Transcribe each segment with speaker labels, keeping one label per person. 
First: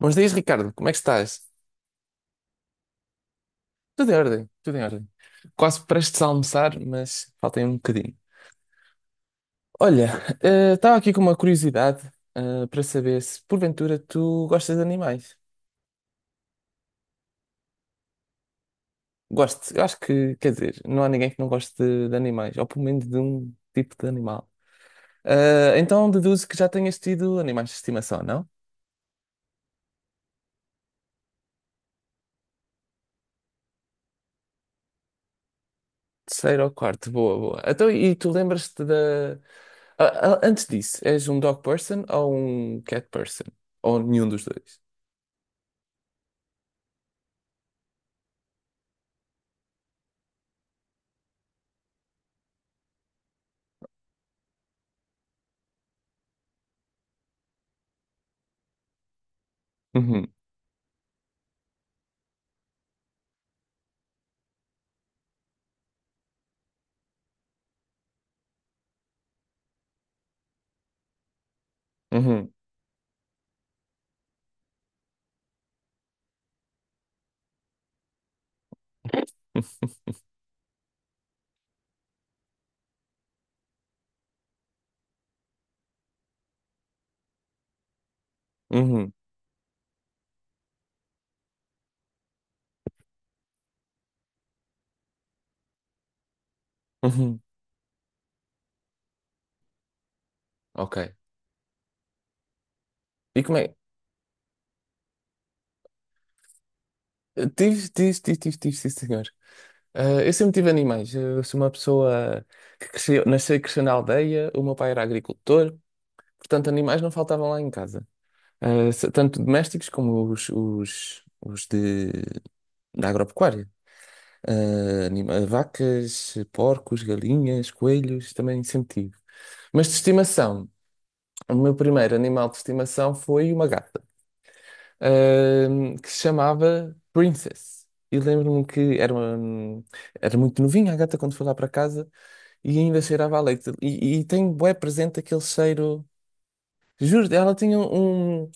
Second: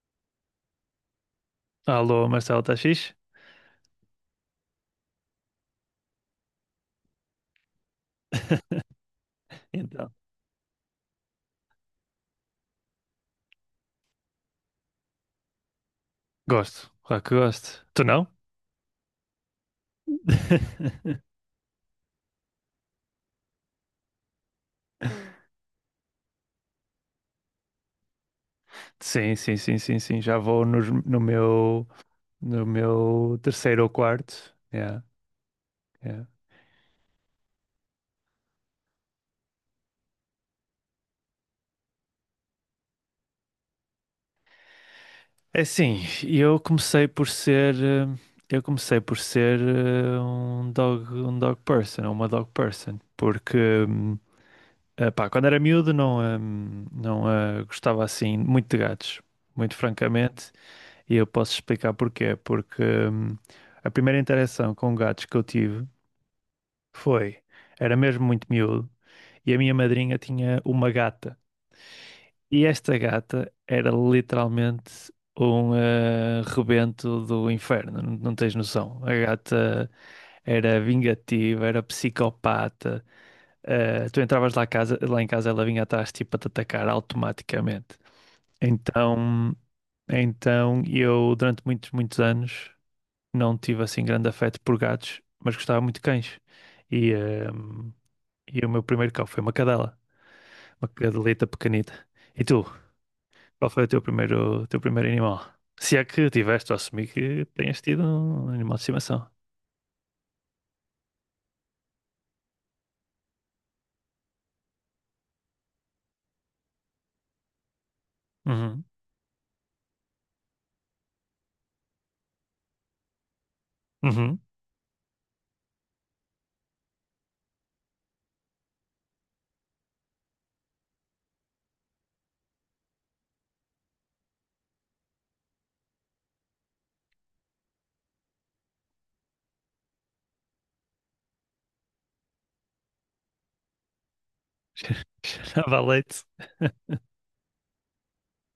Speaker 1: Bons dias, Ricardo. Como é que estás?
Speaker 2: Alô, Marcelo, tá fixe?
Speaker 1: Tudo em ordem, tudo em ordem. Quase prestes a almoçar, mas faltem um bocadinho. Olha,
Speaker 2: Então.
Speaker 1: estava aqui com uma curiosidade, para saber se porventura tu gostas de animais.
Speaker 2: Gosto, claro que gosto. Tu não?
Speaker 1: Gosto, eu acho que, quer dizer, não há ninguém que não goste de animais, ou pelo menos de um tipo de animal. Então deduzo que já tenhas tido animais de estimação, não?
Speaker 2: Sim, sim, sim, sim, sim. Já vou nos- no, meu, No meu terceiro ou quarto. Yeah, yeah.
Speaker 1: Terceiro ou quarto, boa, boa. Então, e tu lembras-te da. Ah, ah, antes disso, és um dog person ou um cat person? Ou nenhum dos dois?
Speaker 2: É assim, eu comecei por ser, eh, eu comecei por ser um dog person, ou uma dog person, porque hum, pá, quando era miúdo não, não eh, gostava assim muito de gatos, muito
Speaker 1: Uhum.
Speaker 2: francamente. E eu posso explicar porquê. Porque a primeira interação com gatos que eu tive foi, era mesmo muito miúdo, e a minha madrinha tinha uma gata.
Speaker 1: Uhum,
Speaker 2: E esta gata era literalmente um rebento do inferno, não tens noção. A gata era vingativa, era psicopata. Eh, tu entravas lá em casa, ela vinha atrás tipo a te atacar automaticamente.
Speaker 1: uhum,
Speaker 2: Então, então eu durante muitos, muitos anos não tive assim grande afeto por gatos, mas gostava muito de cães. E,
Speaker 1: uhum.
Speaker 2: ehm, e o meu primeiro cão foi uma cadela, uma
Speaker 1: Ok.
Speaker 2: cadelita pequenita. E tu,
Speaker 1: E como
Speaker 2: Qual
Speaker 1: é?
Speaker 2: foi o teu primeiro animal? Se é que tiveste, eu assumi que tenhas
Speaker 1: Tive,
Speaker 2: tido
Speaker 1: tive, tive,
Speaker 2: um
Speaker 1: tive,
Speaker 2: animal
Speaker 1: tive,
Speaker 2: de
Speaker 1: sim, senhor.
Speaker 2: estimação.
Speaker 1: Ah, eu sempre tive animais. Eu sou uma pessoa que cresceu, nasceu e cresceu na aldeia. O meu pai era agricultor, portanto, animais não faltavam lá em casa.
Speaker 2: Uhum.
Speaker 1: Ah, se- tanto domésticos como os de, da agropecuária.
Speaker 2: Uhum.
Speaker 1: Ah, anima- vacas, porcos, galinhas, coelhos, também sempre tive. Mas de estimação, o meu primeiro animal de estimação foi uma gata. Que se chamava Princess. E lembro-me que era, uma, era muito novinha a gata quando foi lá para casa e ainda cheirava a leite. E tem bué presente aquele
Speaker 2: Dava
Speaker 1: cheiro.
Speaker 2: leite.
Speaker 1: Juro, ela tinha um,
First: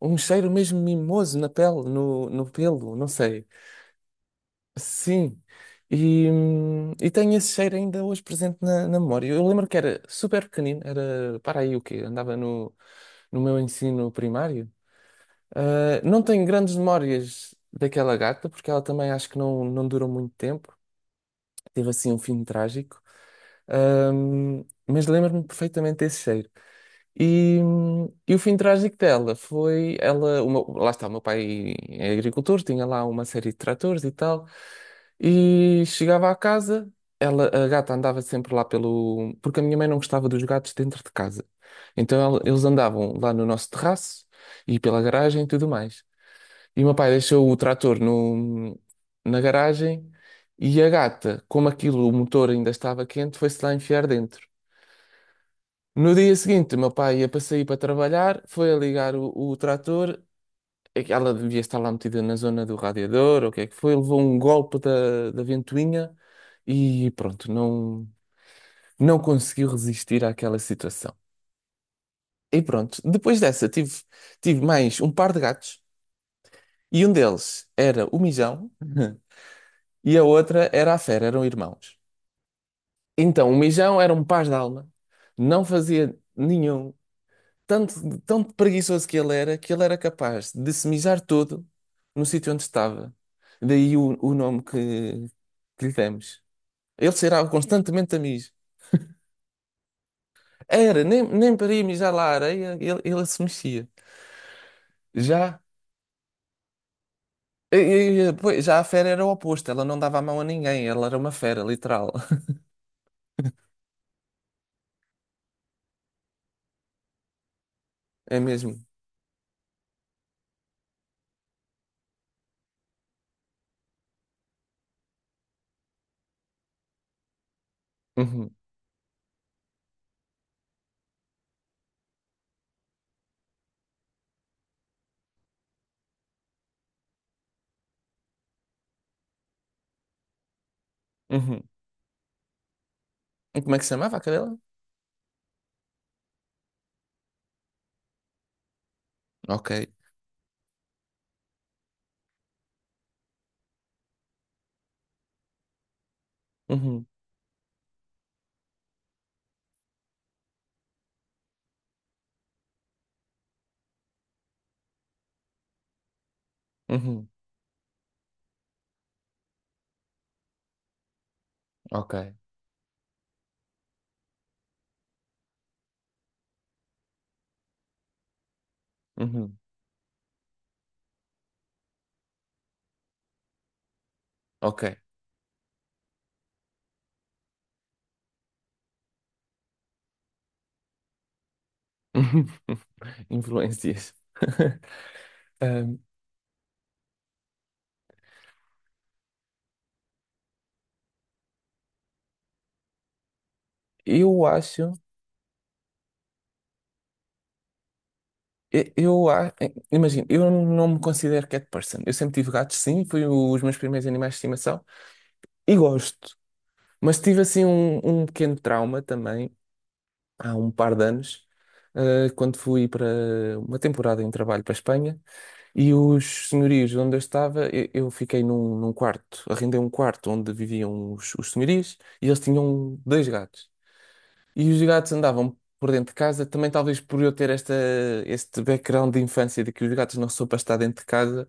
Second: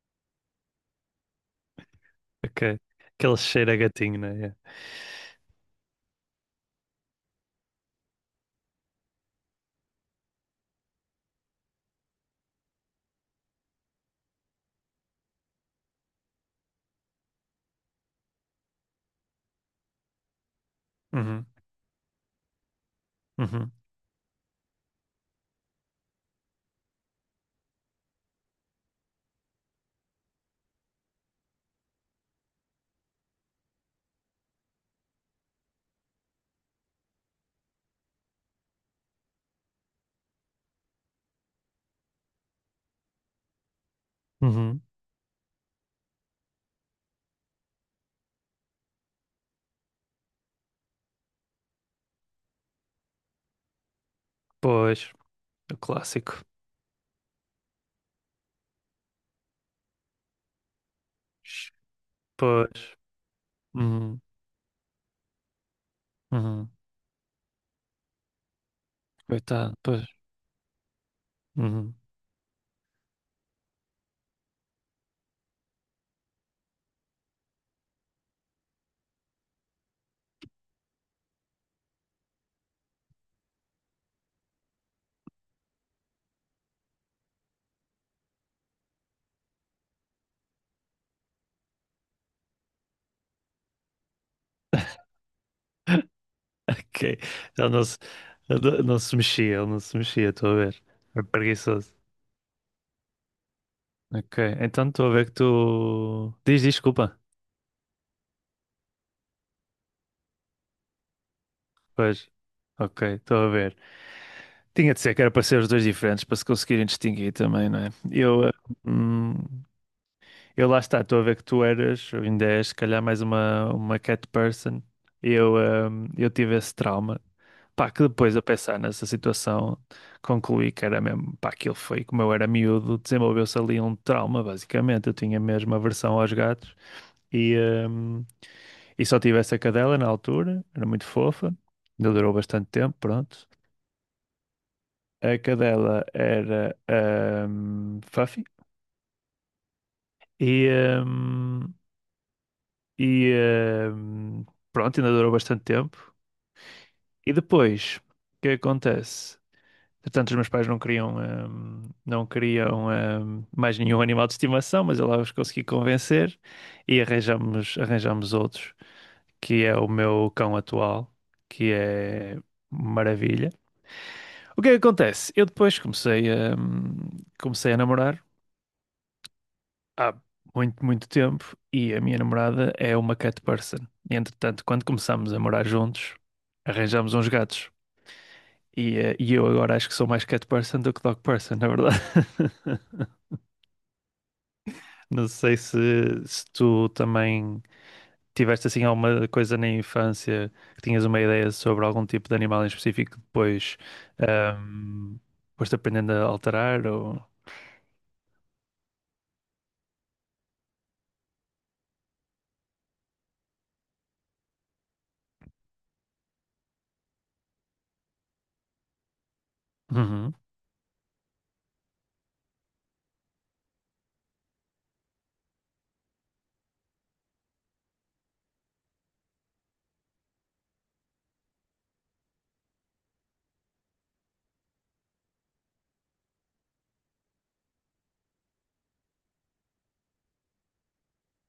Speaker 1: um cheiro mesmo mimoso na pele, no
Speaker 2: Ok.
Speaker 1: pelo, não
Speaker 2: Aquele
Speaker 1: sei.
Speaker 2: cheiro a gatinho, né? Yeah.
Speaker 1: Sim. E tenho esse cheiro ainda hoje presente na memória. Eu lembro que era super pequenino, era, para aí o quê? Andava no, no meu ensino primário. Ah, não tenho grandes memórias daquela gata, porque ela também acho que não, não durou muito tempo.
Speaker 2: Uhum.
Speaker 1: Teve assim um fim trágico.
Speaker 2: Uhum.
Speaker 1: Mas lembro-me perfeitamente desse cheiro. E o fim trágico dela foi ela, o meu- lá está, o meu pai é agricultor, tinha lá uma série de tratores e tal, e chegava à casa, ela, a gata andava sempre lá pelo, porque a minha mãe não gostava dos gatos dentro de casa. Então ela- eles andavam lá no nosso terraço e
Speaker 2: Uhum.
Speaker 1: pela garagem e tudo mais. E o meu pai deixou o trator no, na garagem e a gata, como aquilo, o motor ainda estava quente, foi-se lá enfiar dentro.
Speaker 2: Pois, o
Speaker 1: No dia
Speaker 2: clássico.
Speaker 1: seguinte, o meu pai ia para sair para trabalhar, foi a ligar o trator, é que ela devia estar lá metida na zona do
Speaker 2: Pois.
Speaker 1: radiador, ou o que é que foi, levou
Speaker 2: Uhum.
Speaker 1: um golpe da ventoinha
Speaker 2: Uhum.
Speaker 1: e pronto, não, não conseguiu
Speaker 2: Coitado, pois.
Speaker 1: resistir àquela situação.
Speaker 2: Uhum.
Speaker 1: E pronto, depois dessa tive, tive mais um par de gatos e um deles era o Mijão. E a outra era a Fera, eram irmãos. Então, o Mijão era um paz de alma, não fazia nenhum, tanto, tão preguiçoso que ele era capaz de se mijar todo no sítio onde estava. Daí o nome que lhe demos. Ele
Speaker 2: Ok.
Speaker 1: cheirava
Speaker 2: Ele não se,
Speaker 1: constantemente a mijo.
Speaker 2: ele não se mexia, estou a ver.
Speaker 1: Era,
Speaker 2: É
Speaker 1: nem, nem para ir
Speaker 2: preguiçoso.
Speaker 1: mijar lá à areia, ele se mexia.
Speaker 2: Ok, então estou a ver que
Speaker 1: Já,
Speaker 2: tu. Diz, diz, desculpa.
Speaker 1: pois, já a fera era o oposto, ela não dava a mão a ninguém, ela era uma fera, literal.
Speaker 2: Pois. Ok, estou a ver. Tinha de ser que era para ser os dois diferentes, para se conseguirem distinguir também, não é?
Speaker 1: É mesmo.
Speaker 2: Hum, eu lá está, estou a ver que tu eras, ou ainda és, se calhar mais uma cat person. Eu, eh, eu tive esse trauma. Pá, que depois a
Speaker 1: Uhum,
Speaker 2: pensar nessa situação, concluí que era mesmo, pá, aquilo foi, como eu era miúdo, desenvolveu-se ali um trauma, basicamente. Eu tinha mesmo aversão aos gatos e, hum, e só tive essa cadela na altura, era muito fofa,
Speaker 1: uhum.
Speaker 2: ainda durou bastante tempo, pronto.
Speaker 1: E como é que se chamava a cadela?
Speaker 2: A cadela era Fluffy
Speaker 1: Ok.
Speaker 2: e, hum, e hum, pronto, ainda durou bastante tempo.
Speaker 1: Uhum,
Speaker 2: E depois, o que acontece? Portanto, os meus pais não queriam, mais nenhum animal de estimação, mas eu lá os consegui convencer e
Speaker 1: uhum,
Speaker 2: arranjamos outros, que é o meu cão atual, que
Speaker 1: ok,
Speaker 2: é maravilha. O que é que acontece? Eu depois comecei a, comecei a namorar
Speaker 1: uhum,
Speaker 2: há muito, muito tempo e a minha namorada é uma cat person. E, entretanto, quando
Speaker 1: ok.
Speaker 2: começámos a morar juntos, arranjámos uns gatos. E eu agora acho que sou mais cat person do que dog person, na verdade.
Speaker 1: Influências.
Speaker 2: Não sei se,
Speaker 1: Um,
Speaker 2: se tu também tiveste assim alguma coisa na infância que tinhas uma ideia sobre algum tipo de animal em específico que depois
Speaker 1: eu acho,
Speaker 2: ahm, foste aprendendo a alterar ou...
Speaker 1: eu, eu a- imagino, eu não me considero cat person. Eu sempre tive gatos, sim, foi os meus primeiros animais de estimação e gosto. Mas tive assim um, um pequeno trauma também
Speaker 2: Uhum.
Speaker 1: há um par de anos, quando fui para uma temporada em trabalho para a Espanha. E os senhorios onde eu estava, eu fiquei num, num quarto, arrendei um quarto onde viviam os senhorios e eles tinham dois gatos. E os gatos andavam por dentro de casa, também talvez por eu ter esta, este background de infância de que os gatos não são para estar dentro de casa,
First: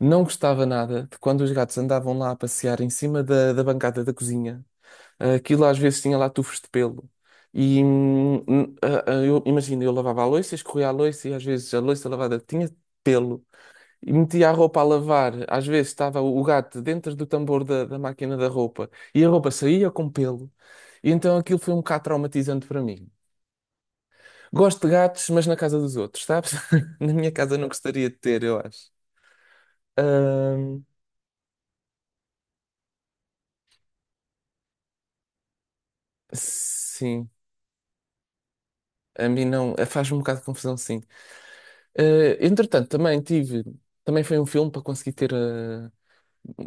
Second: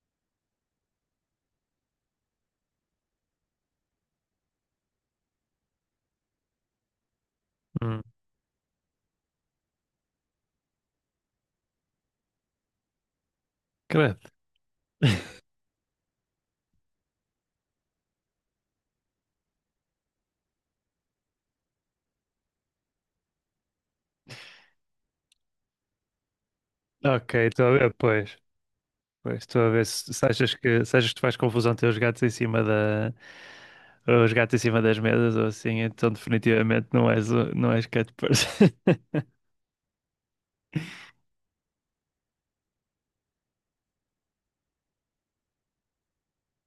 Speaker 1: não gostava nada de quando os gatos andavam lá a passear em cima da bancada da cozinha. Aquilo às vezes tinha lá tufos de pelo. E
Speaker 2: Hum.
Speaker 1: eu imagino, eu lavava a louça, escorria a louça e às vezes a louça lavada tinha pelo e
Speaker 2: Credo.
Speaker 1: metia a roupa a lavar. Às vezes estava o gato dentro do tambor da máquina da roupa e a roupa saía com pelo. E então aquilo foi um bocado traumatizante para mim. Gosto de gatos, mas na casa dos outros, sabes? Na minha
Speaker 2: Ok,
Speaker 1: casa
Speaker 2: estou
Speaker 1: não
Speaker 2: a ver,
Speaker 1: gostaria de
Speaker 2: pois.
Speaker 1: ter, eu acho.
Speaker 2: Pois, estou a ver se, se achas que,
Speaker 1: Ahm,
Speaker 2: se achas que tu faz confusão ter os gatos em cima das mesas ou assim, então definitivamente
Speaker 1: sim,
Speaker 2: não és cat person.
Speaker 1: a mim não. Faz-me um bocado de confusão, sim. Ah, entretanto, também tive. Também foi um filme para conseguir ter.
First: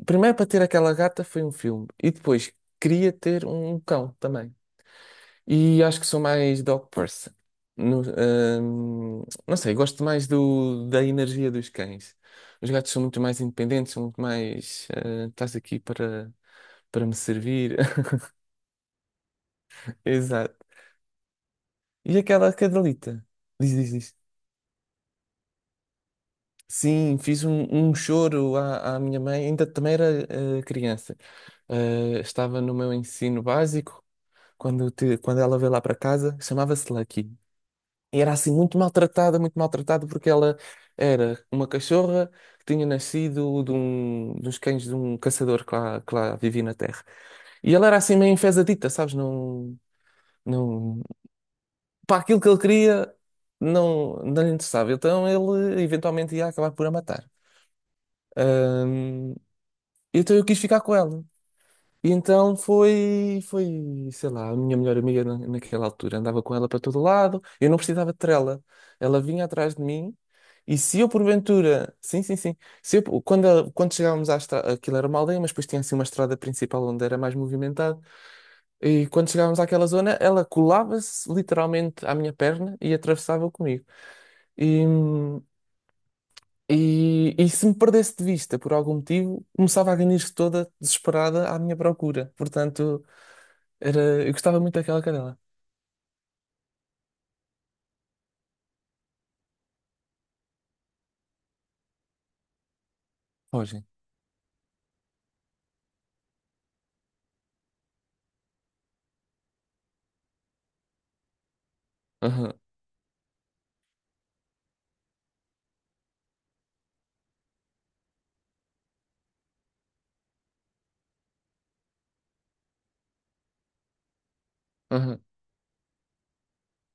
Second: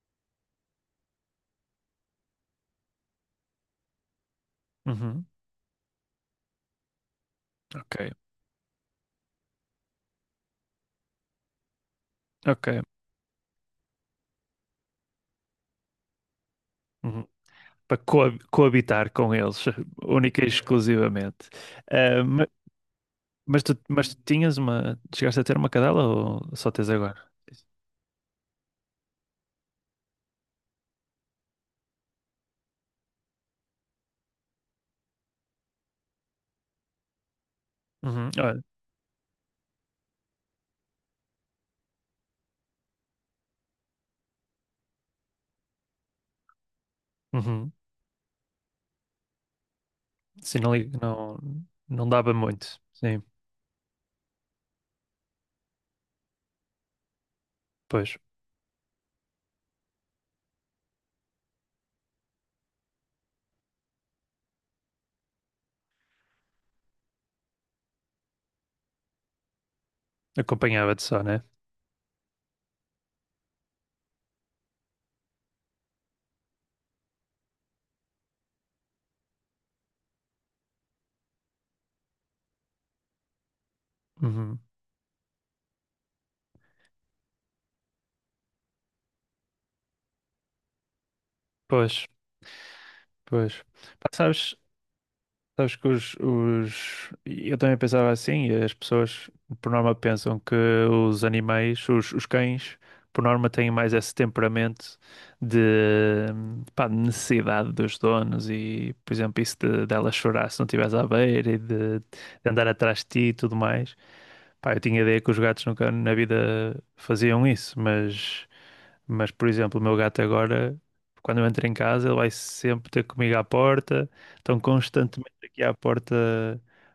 Speaker 1: Primeiro, para ter aquela gata, foi um filme. E depois, queria ter um cão também.
Speaker 2: Uhum.
Speaker 1: E acho que sou mais dog person. No-
Speaker 2: Ok,
Speaker 1: não sei, gosto mais do, da energia dos cães.
Speaker 2: ok.
Speaker 1: Os gatos são muito mais independentes, são muito mais. Estás aqui para, para me
Speaker 2: Uhum.
Speaker 1: servir.
Speaker 2: Para coabitar com eles, única e
Speaker 1: Exato.
Speaker 2: exclusivamente.
Speaker 1: E
Speaker 2: Ah, ma-
Speaker 1: aquela cadelita? Diz, diz,
Speaker 2: mas tu
Speaker 1: diz.
Speaker 2: tinhas uma. Chegaste a ter uma cadela ou só tens
Speaker 1: Sim,
Speaker 2: agora?
Speaker 1: fiz um, um choro à, à minha mãe, ainda também era criança. Eh, estava no meu ensino básico, quando, te- quando ela veio lá para casa, chamava-se Lucky.
Speaker 2: Uhum.
Speaker 1: Era assim
Speaker 2: Olha,
Speaker 1: muito maltratada, porque ela era uma cachorra que tinha nascido de um, dos cães de um caçador que lá vivia na terra.
Speaker 2: uhum.
Speaker 1: E ela era assim meio enfesadita, sabes? Não,
Speaker 2: Sim,
Speaker 1: não,
Speaker 2: não, não
Speaker 1: para
Speaker 2: dava
Speaker 1: aquilo que ele
Speaker 2: muito.
Speaker 1: queria,
Speaker 2: Sim,
Speaker 1: não, não lhe interessava. Então ele eventualmente ia acabar por a matar.
Speaker 2: pois.
Speaker 1: Ahm, então eu quis ficar com ela. E então foi, foi, sei lá, a minha melhor amiga na- naquela altura. Andava com ela para todo lado, eu não precisava de trela. Ela vinha atrás de mim e se
Speaker 2: Acompanhava-te
Speaker 1: eu
Speaker 2: só, né?
Speaker 1: porventura, sim, sim, sim, se eu, quando, ela- quando chegávamos à estrada, aquilo era uma aldeia, mas depois tinha assim uma estrada principal onde era mais movimentado. E quando chegávamos àquela zona, ela colava-se literalmente à minha perna e atravessava comigo.
Speaker 2: Uhum.
Speaker 1: E, e se me perdesse de vista por algum motivo, começava a ganir-se toda desesperada à minha
Speaker 2: Pois,
Speaker 1: procura. Portanto.
Speaker 2: pois.
Speaker 1: Era,
Speaker 2: Pá,
Speaker 1: eu
Speaker 2: sabes,
Speaker 1: gostava muito daquela cadela.
Speaker 2: sabes que os... Eu também pensava assim, e as pessoas por norma pensam que os animais, os cães, por norma têm
Speaker 1: Fogem.
Speaker 2: mais esse temperamento de, pá, de necessidade dos donos e, por exemplo, isso de, dela chorar se não estivesse à beira e de
Speaker 1: Aham,
Speaker 2: andar atrás de ti e tudo mais. Pá, eu tinha ideia que os gatos nunca na vida faziam isso, mas... Mas, por exemplo, o meu gato agora, quando eu entro em casa, ele vai sempre ter comigo à porta, estão
Speaker 1: aham,
Speaker 2: constantemente aqui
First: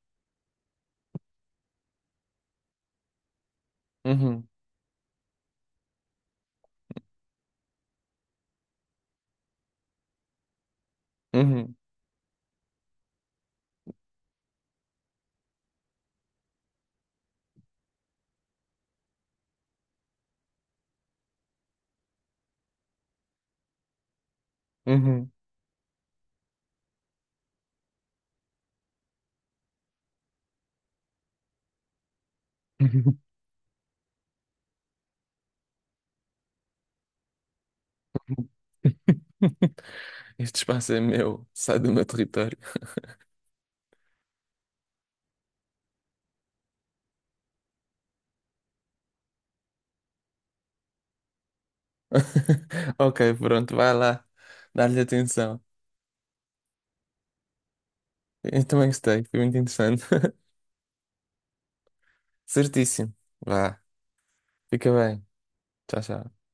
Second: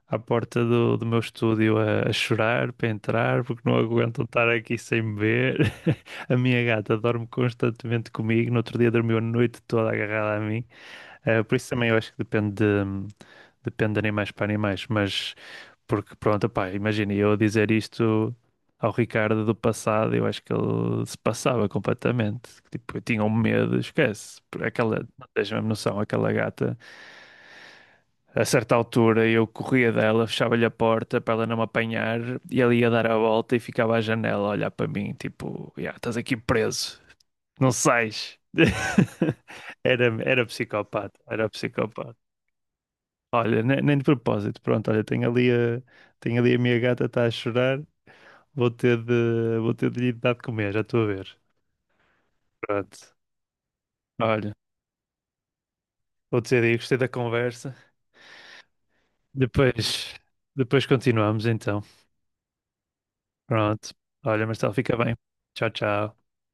Speaker 2: à porta do meu estúdio a chorar para entrar, porque não aguentam estar
Speaker 1: uhum,
Speaker 2: aqui sem me ver. A minha gata dorme constantemente comigo, no outro dia dormiu a noite toda agarrada a mim. Eh, por isso
Speaker 1: uhum,
Speaker 2: também eu acho que depende de animais para animais, mas porque pronto, pá, imagina eu dizer isto ao Ricardo do passado, eu acho que ele se passava completamente. Tipo, eu tinha um medo, esquece. Por aquela, não
Speaker 1: uhum.
Speaker 2: tens a mesma noção, aquela gata. A certa altura eu corria dela, fechava-lhe a porta para ela não me apanhar e ela ia dar a volta e ficava à janela a olhar para mim, tipo, "Ya, estás aqui preso, não sais. Era, era
Speaker 1: Este espaço é
Speaker 2: psicopata,
Speaker 1: meu,
Speaker 2: era
Speaker 1: sai do meu
Speaker 2: psicopata.
Speaker 1: território.
Speaker 2: Olha, nem de propósito. Pronto, olha, tenho ali a minha gata, está a chorar. Vou ter de lhe dar de comer, já estou a ver. Pronto.
Speaker 1: Ok, pronto, vai lá,
Speaker 2: Olha,
Speaker 1: dá-lhe atenção.
Speaker 2: vou dizer aí, gostei da conversa.
Speaker 1: Eu também gostei, foi muito
Speaker 2: Depois,
Speaker 1: interessante.
Speaker 2: depois continuamos então.
Speaker 1: Certíssimo. Vá,
Speaker 2: Pronto. Olha, Marcelo,
Speaker 1: fica
Speaker 2: fica bem.
Speaker 1: bem.
Speaker 2: Tchau,
Speaker 1: Tchau,
Speaker 2: tchau.
Speaker 1: tchau.